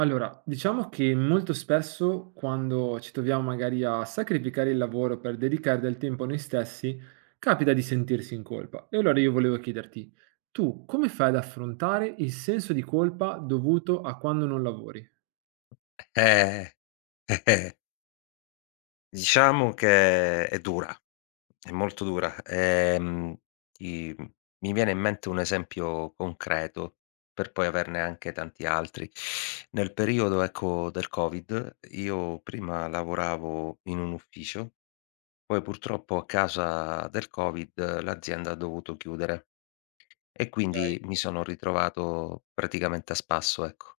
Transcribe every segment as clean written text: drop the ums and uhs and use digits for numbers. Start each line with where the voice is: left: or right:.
right: Allora, diciamo che molto spesso quando ci troviamo magari a sacrificare il lavoro per dedicare del tempo a noi stessi, capita di sentirsi in colpa. E allora io volevo chiederti, tu come fai ad affrontare il senso di colpa dovuto a quando non lavori?
left: Eh, eh-eh. Diciamo che è dura, è molto dura. Ti mi viene in mente un esempio concreto, per poi averne anche tanti altri. Nel periodo, ecco, del Covid, io prima lavoravo in un ufficio, poi purtroppo a causa del Covid l'azienda ha dovuto chiudere e quindi mi sono ritrovato praticamente a spasso, ecco.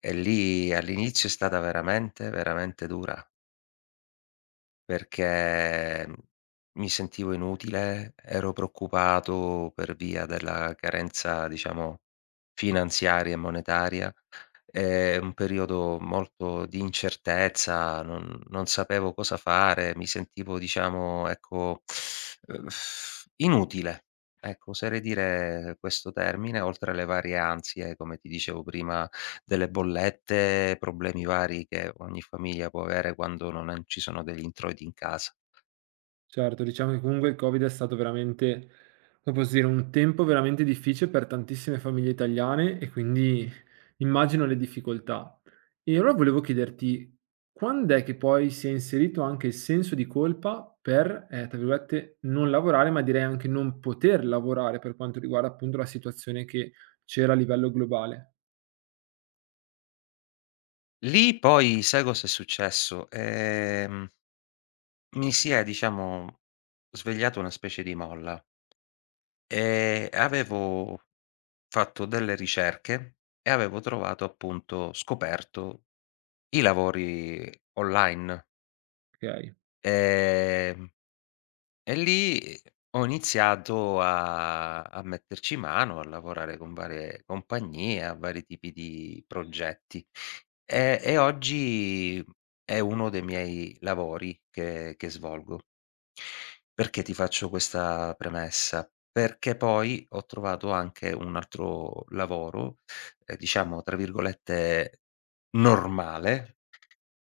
left: E lì all'inizio è stata veramente, veramente dura. Perché, mi sentivo inutile, ero preoccupato per via della carenza, diciamo, finanziaria e monetaria. È un periodo molto di incertezza, non sapevo cosa fare, mi sentivo diciamo, ecco, uhm, inutile. Ecco, oserei dire questo termine, oltre alle varie ansie, come ti dicevo prima delle bollette, problemi vari che ogni famiglia può avere quando non ci sono degli introiti in casa.
right: Certo, diciamo che comunque il Covid è stato veramente, come posso dire, un tempo veramente difficile per tantissime famiglie italiane e quindi immagino le difficoltà. E allora volevo chiederti, quando è che poi si è inserito anche il senso di colpa per, tra virgolette, non lavorare, ma direi anche non poter lavorare per quanto riguarda appunto la situazione che c'era a livello globale?
left: Lì poi sai cos'è successo? Mi si è diciamo svegliato una specie di molla e avevo fatto delle ricerche e avevo trovato appunto scoperto i lavori online.
right: Ok,
left: Ehm E lì ho iniziato a metterci mano, a lavorare con varie compagnie, a vari tipi di progetti. E oggi è uno dei miei lavori che svolgo. Perché ti faccio questa premessa? Perché poi ho trovato anche un altro lavoro, diciamo tra virgolette "normale",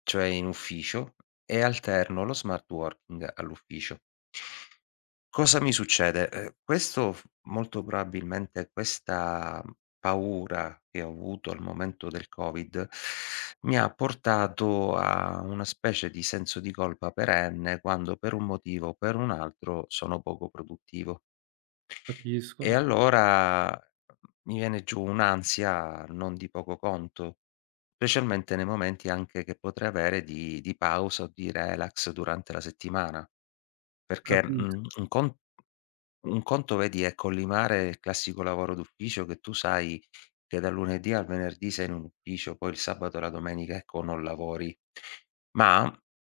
left: cioè in ufficio, e alterno lo smart working all'ufficio. Cosa mi succede? Questo f molto probabilmente questa paura che ho avuto al momento del Covid, mi ha portato a una specie di senso di colpa perenne quando per un motivo o per un altro sono poco produttivo.
right: capisco,
left: E allora mi viene giù un'ansia non di poco conto, specialmente nei momenti anche che potrei avere di pausa o di relax durante la settimana. Perché,
right: capisco.
left: un conto vedi è collimare il classico lavoro d'ufficio che tu sai che dal lunedì al venerdì sei in un ufficio, poi il sabato e la domenica, ecco, non lavori. Ma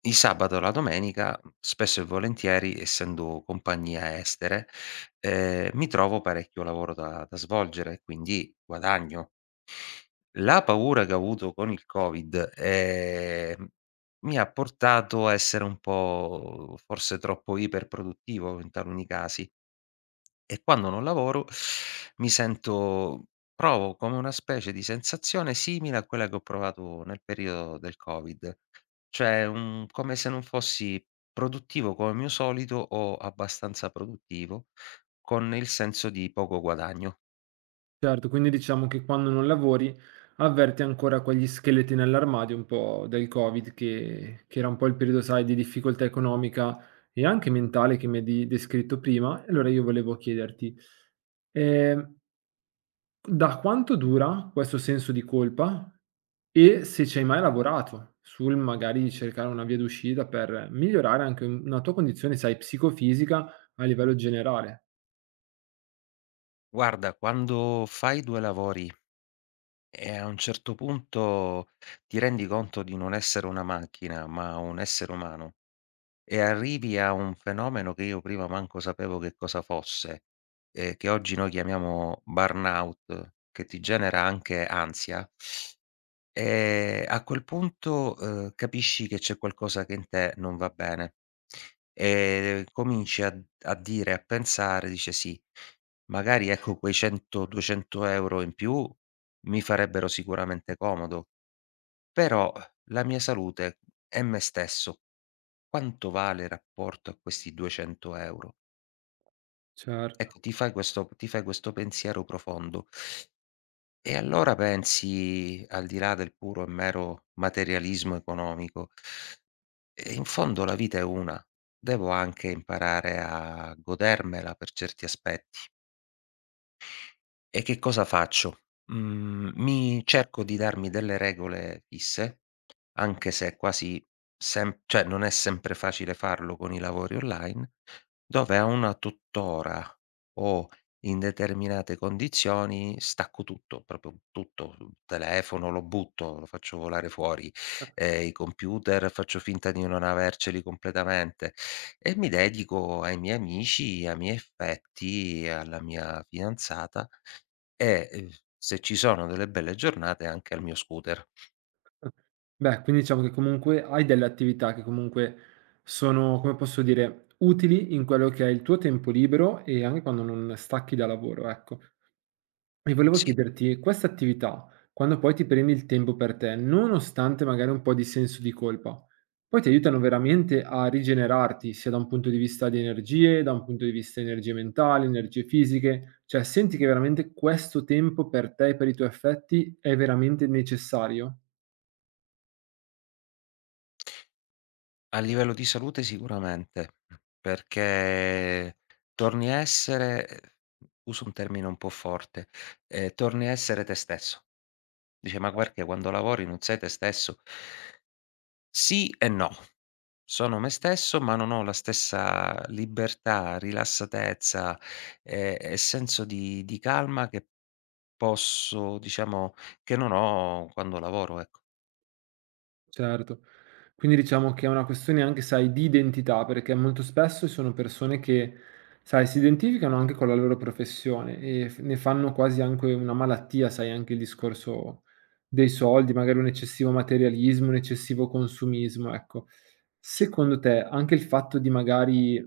left: il sabato e la domenica, spesso e volentieri, essendo compagnia estere, mi trovo parecchio lavoro da svolgere e quindi guadagno. La paura che ho avuto con il Covid, mi ha portato a essere un po' forse troppo iperproduttivo in taluni casi. E quando non lavoro mi sento provo come una specie di sensazione simile a quella che ho provato nel periodo del Covid, cioè un come se non fossi produttivo come mio solito o abbastanza produttivo, con il senso di poco guadagno.
right: Certo, quindi diciamo che quando non lavori avverti ancora quegli scheletri nell'armadio un po' del Covid che era un po' il periodo, sai, di difficoltà economica e anche mentale che mi hai di descritto prima. E allora io volevo chiederti, ehm, da quanto dura questo senso di colpa e se ci hai mai lavorato sul magari cercare una via d'uscita per migliorare anche una tua condizione, sai, psicofisica a livello generale?
left: Guarda, quando fai due lavori e a un certo punto ti rendi conto di non essere una macchina, ma un essere umano. E arrivi a un fenomeno che io prima manco sapevo che cosa fosse, che oggi noi chiamiamo burnout, che ti genera anche ansia, a quel punto, capisci che c'è qualcosa che in te non va bene. E cominci a dire, a pensare, dice: "Sì, magari ecco quei 100, 200 € in più mi farebbero sicuramente comodo, però la mia salute e me stesso quanto vale il rapporto a questi 200 €?
right: Certo.
left: Ecco, ti fai questo pensiero profondo e allora pensi, al di là del puro e mero materialismo economico: "E in fondo la vita è una, devo anche imparare a godermela per certi aspetti." E che cosa faccio? Mi cerco di darmi delle regole fisse, anche se è quasi sem cioè non è sempre facile farlo con i lavori online, dove a una tutt'ora o in determinate condizioni stacco tutto, proprio tutto, il telefono lo butto, lo faccio volare fuori, i computer faccio finta di non averceli completamente e mi dedico ai miei amici, ai miei affetti, alla mia fidanzata. E, se ci sono delle belle giornate anche al mio scooter.
right: Beh, quindi diciamo che comunque hai delle attività che comunque sono, come posso dire, utili in quello che è il tuo tempo libero e anche quando non stacchi da lavoro, ecco. E volevo
left: Sì,
right: chiederti, queste attività, quando poi ti prendi il tempo per te, nonostante magari un po' di senso di colpa, poi ti aiutano veramente a rigenerarti, sia da un punto di vista di energie, da un punto di vista di energie mentali, energie fisiche, cioè senti che veramente questo tempo per te e per i tuoi affetti è veramente necessario?
left: a livello di salute sicuramente, perché torni a essere uso un termine un po' forte, torni a essere te stesso. Dice: "Ma perché quando lavori non sei te stesso?" Sì e no. Sono me stesso, ma non ho la stessa libertà, rilassatezza e senso di calma che posso diciamo, che non ho quando lavoro, ecco.
right: Certo. Quindi diciamo che è una questione anche, sai, di identità, perché molto spesso ci sono persone che, sai, si identificano anche con la loro professione e ne fanno quasi anche una malattia, sai, anche il discorso dei soldi, magari un eccessivo materialismo, un eccessivo consumismo, ecco. Secondo te, anche il fatto di magari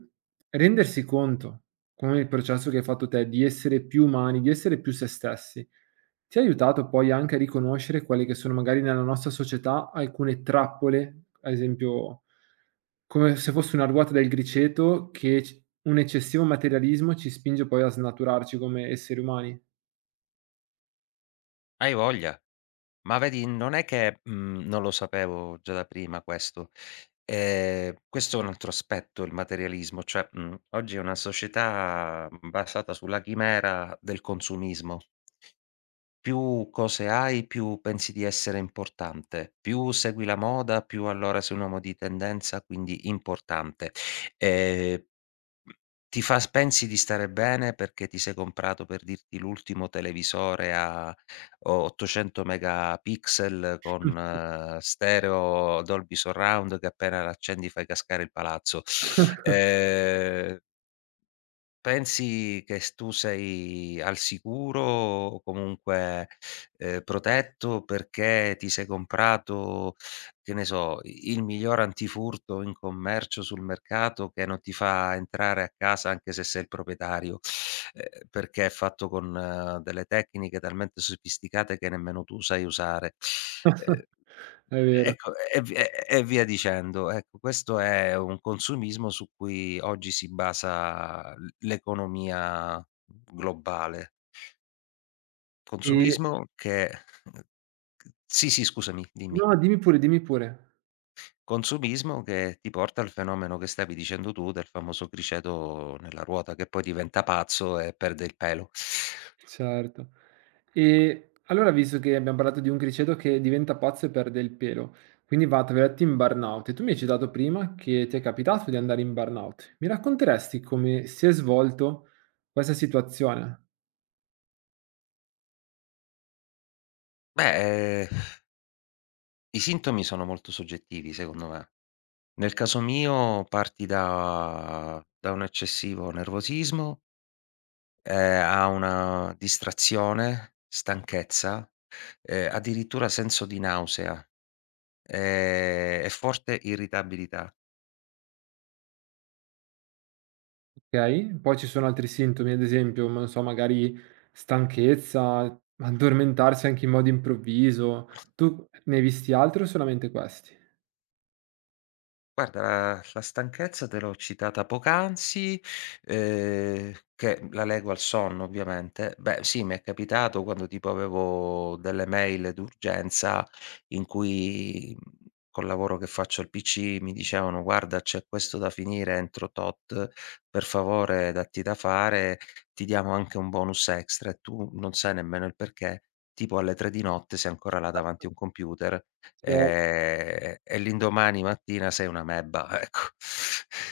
right: rendersi conto, come il processo che hai fatto te, di essere più umani, di essere più se stessi, ti ha aiutato poi anche a riconoscere quelle che sono magari nella nostra società alcune trappole, ad esempio come se fosse una ruota del griceto che c un eccessivo materialismo ci spinge poi a snaturarci come esseri umani.
left: Hai voglia? Ma vedi, non è che, non lo sapevo già da prima questo. Questo è un altro aspetto, il materialismo, cioè, oggi è una società, basata sulla chimera del consumismo. Più cose hai, più pensi di essere importante, più segui la moda, più allora sei un uomo di tendenza, quindi importante. Ehm ti fa s pensi di stare bene perché ti sei comprato, per dirti, l'ultimo televisore a 800 megapixel con stereo Dolby Surround che appena l'accendi fai cascare il palazzo. Ehm Pensi che s tu sei al sicuro o comunque, protetto perché ti sei comprato, che ne so, i il miglior antifurto in commercio sul mercato che non ti fa entrare a casa anche se sei il proprietario, perché è fatto con delle tecniche talmente sofisticate che nemmeno tu sai usare. Ehm
right: È vero.
left: Ecco, e vi e via dicendo. Ecco, questo è un consumismo su cui oggi si basa l'economia globale.
right: E
left: Consumismo che sì, sì, scusami, dimmi.
right: no, dimmi pure, dimmi pure.
left: Consumismo che ti porta al fenomeno che stavi dicendo tu del famoso criceto nella ruota che poi diventa pazzo e perde il pelo.
right: Certo. E allora, visto che abbiamo parlato di un criceto che diventa pazzo e perde il pelo, quindi va, tra virgolette, in burnout, e tu mi hai citato prima che ti è capitato di andare in burnout. Mi racconteresti come si è svolto questa situazione?
left: Beh, i sintomi sono molto soggettivi secondo me. Nel caso mio parti da un eccessivo nervosismo, a una distrazione, stanchezza, addirittura senso di nausea, e forte irritabilità.
right: Okay? Poi ci sono altri sintomi, ad esempio, non so, magari stanchezza, addormentarsi anche in modo improvviso. Tu ne hai visti altri o solamente questi?
left: Guarda, la stanchezza te l'ho citata poc'anzi, che la leggo al sonno ovviamente. Beh, sì, mi è capitato quando tipo avevo delle mail d'urgenza in cui, col lavoro che faccio al PC mi dicevano: "Guarda, c'è questo da finire entro tot, per favore datti da fare, ti diamo anche un bonus extra", e tu non sai nemmeno il perché, tipo alle 3 di notte sei ancora là davanti a un computer.
right: Eh,
left: E l'indomani mattina sei una mebba, ecco.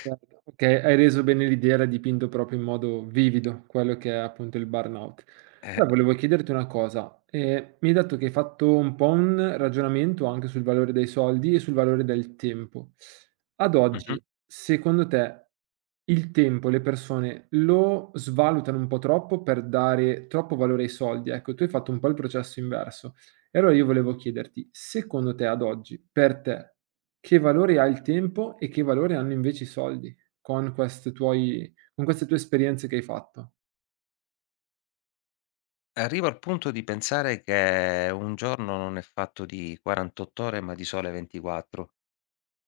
right: Certo, okay, hai reso bene l'idea, era dipinto proprio in modo vivido quello che è appunto il burnout.
left: Eh.
right: Allora volevo chiederti una cosa, mi hai detto che hai fatto un po' un ragionamento anche sul valore dei soldi e sul valore del tempo. Ad
left: Mh-mh.
right: oggi, secondo te, il tempo le persone lo svalutano un po' troppo per dare troppo valore ai soldi? Ecco, tu hai fatto un po' il processo inverso. E allora io volevo chiederti, secondo te ad oggi, per te che valore ha il tempo e che valore hanno invece i soldi con queste tuoi con queste tue esperienze che hai fatto.
left: Arrivo al punto di pensare che un giorno non è fatto di 48 ore, ma di sole 24.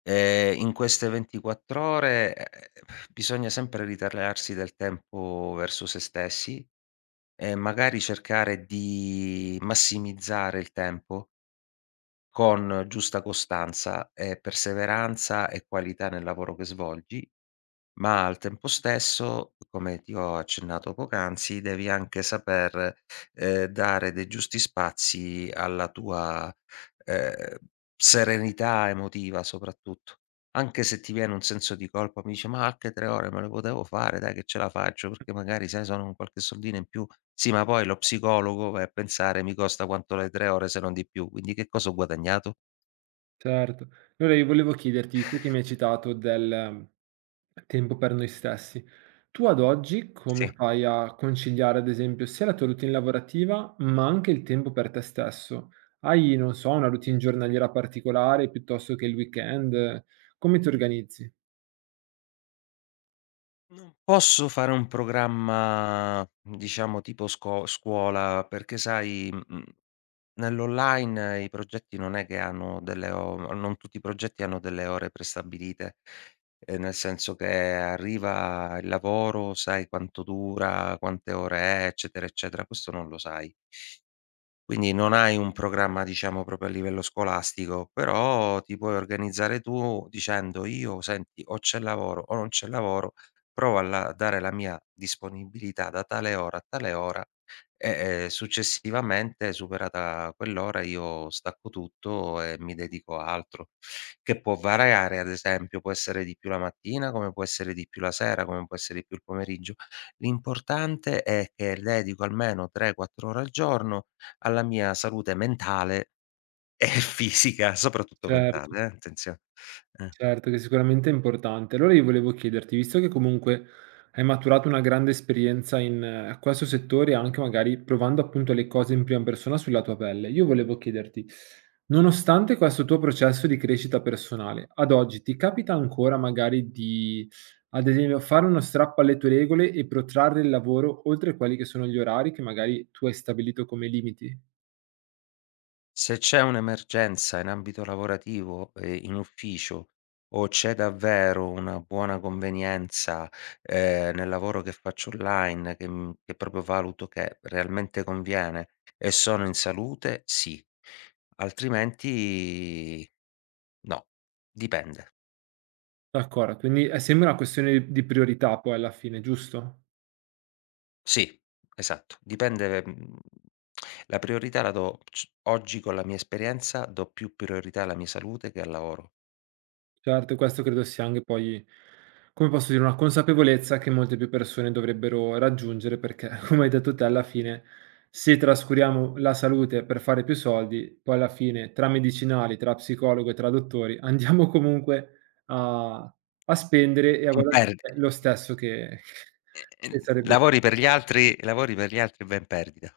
left: In queste 24 ore, bisogna sempre ritagliarsi del tempo verso se stessi e magari cercare di massimizzare il tempo con giusta costanza e perseveranza e qualità nel lavoro che svolgi. Ma al tempo stesso, come ti ho accennato poc'anzi, devi anche saper, dare dei giusti spazi alla tua, ehm, serenità emotiva soprattutto. Anche se ti viene un senso di colpa, mi dici: "Ma anche 3 ore me le potevo fare, dai che ce la faccio", perché magari sai sono un qualche soldino in più. Sì, ma poi lo psicologo, vai a pensare, mi costa quanto le 3 ore se non di più, quindi che cosa ho guadagnato?
right: Certo. Allora io volevo chiederti, tu che mi hai citato del tempo per noi stessi, tu ad oggi come
left: Sì.
right: fai a conciliare ad esempio sia la tua routine lavorativa, ma anche il tempo per te stesso? Hai, non so, una routine giornaliera particolare piuttosto che il weekend? Come ti organizzi?
left: Non posso fare un programma, diciamo, tipo sco scuola, perché sai, nell'online i progetti non è che hanno delle o non tutti i progetti hanno delle ore prestabilite, nel senso che arriva il lavoro, sai quanto dura, quante ore è, eccetera, eccetera. Questo non lo sai. Quindi non hai un programma, diciamo, proprio a livello scolastico, però ti puoi organizzare tu dicendo: "Io senti, o c'è lavoro o non c'è lavoro, provo a la dare la mia disponibilità da tale ora a tale ora e, successivamente, superata quell'ora, io stacco tutto e mi dedico a altro." Che può variare, ad esempio, può essere di più la mattina, come può essere di più la sera, come può essere di più il pomeriggio. L'importante è che dedico almeno 3, 4 ore al giorno alla mia salute mentale e fisica, soprattutto
right: Certo.
left: mentale, attenzio eh.
right: Certo, che sicuramente è importante. Allora io volevo chiederti, visto che comunque hai maturato una grande esperienza in questo settore, anche magari provando appunto le cose in prima persona sulla tua pelle, io volevo chiederti, nonostante questo tuo processo di crescita personale, ad oggi ti capita ancora magari di, ad esempio, fare uno strappo alle tue regole e protrarre il lavoro oltre quelli che sono gli orari che magari tu hai stabilito come limiti?
left: Se c'è un'emergenza in ambito lavorativo e in ufficio o c'è davvero una buona convenienza, nel lavoro che faccio online che proprio valuto che realmente conviene e sono in salute, sì. Altrimenti no, dipende.
right: D'accordo, quindi è sempre una questione di priorità poi alla fine, giusto?
left: Sì, esatto. Dipende, la priorità la do c oggi con la mia esperienza do più priorità alla mia salute che al lavoro.
right: Certo, questo credo sia anche poi, come posso dire, una consapevolezza che molte più persone dovrebbero raggiungere perché, come hai detto te, alla fine se trascuriamo la salute per fare più soldi, poi alla fine tra medicinali, tra psicologo e tra dottori andiamo comunque a spendere e a
left: In
right: guadagnare
left: perdi
right: lo stesso che
left: e
right: che sarebbe
left: lavori per gli altri e vai in perdita.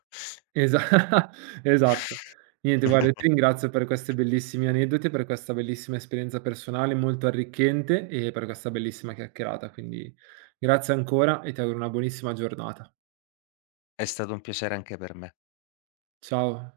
right: Esa esatto. Niente. Guarda, io ti ringrazio per queste bellissimi aneddoti, per questa bellissima esperienza personale molto arricchente e per questa bellissima chiacchierata. Quindi grazie ancora e ti auguro una buonissima giornata.
left: È stato un piacere anche per me.
right: Ciao.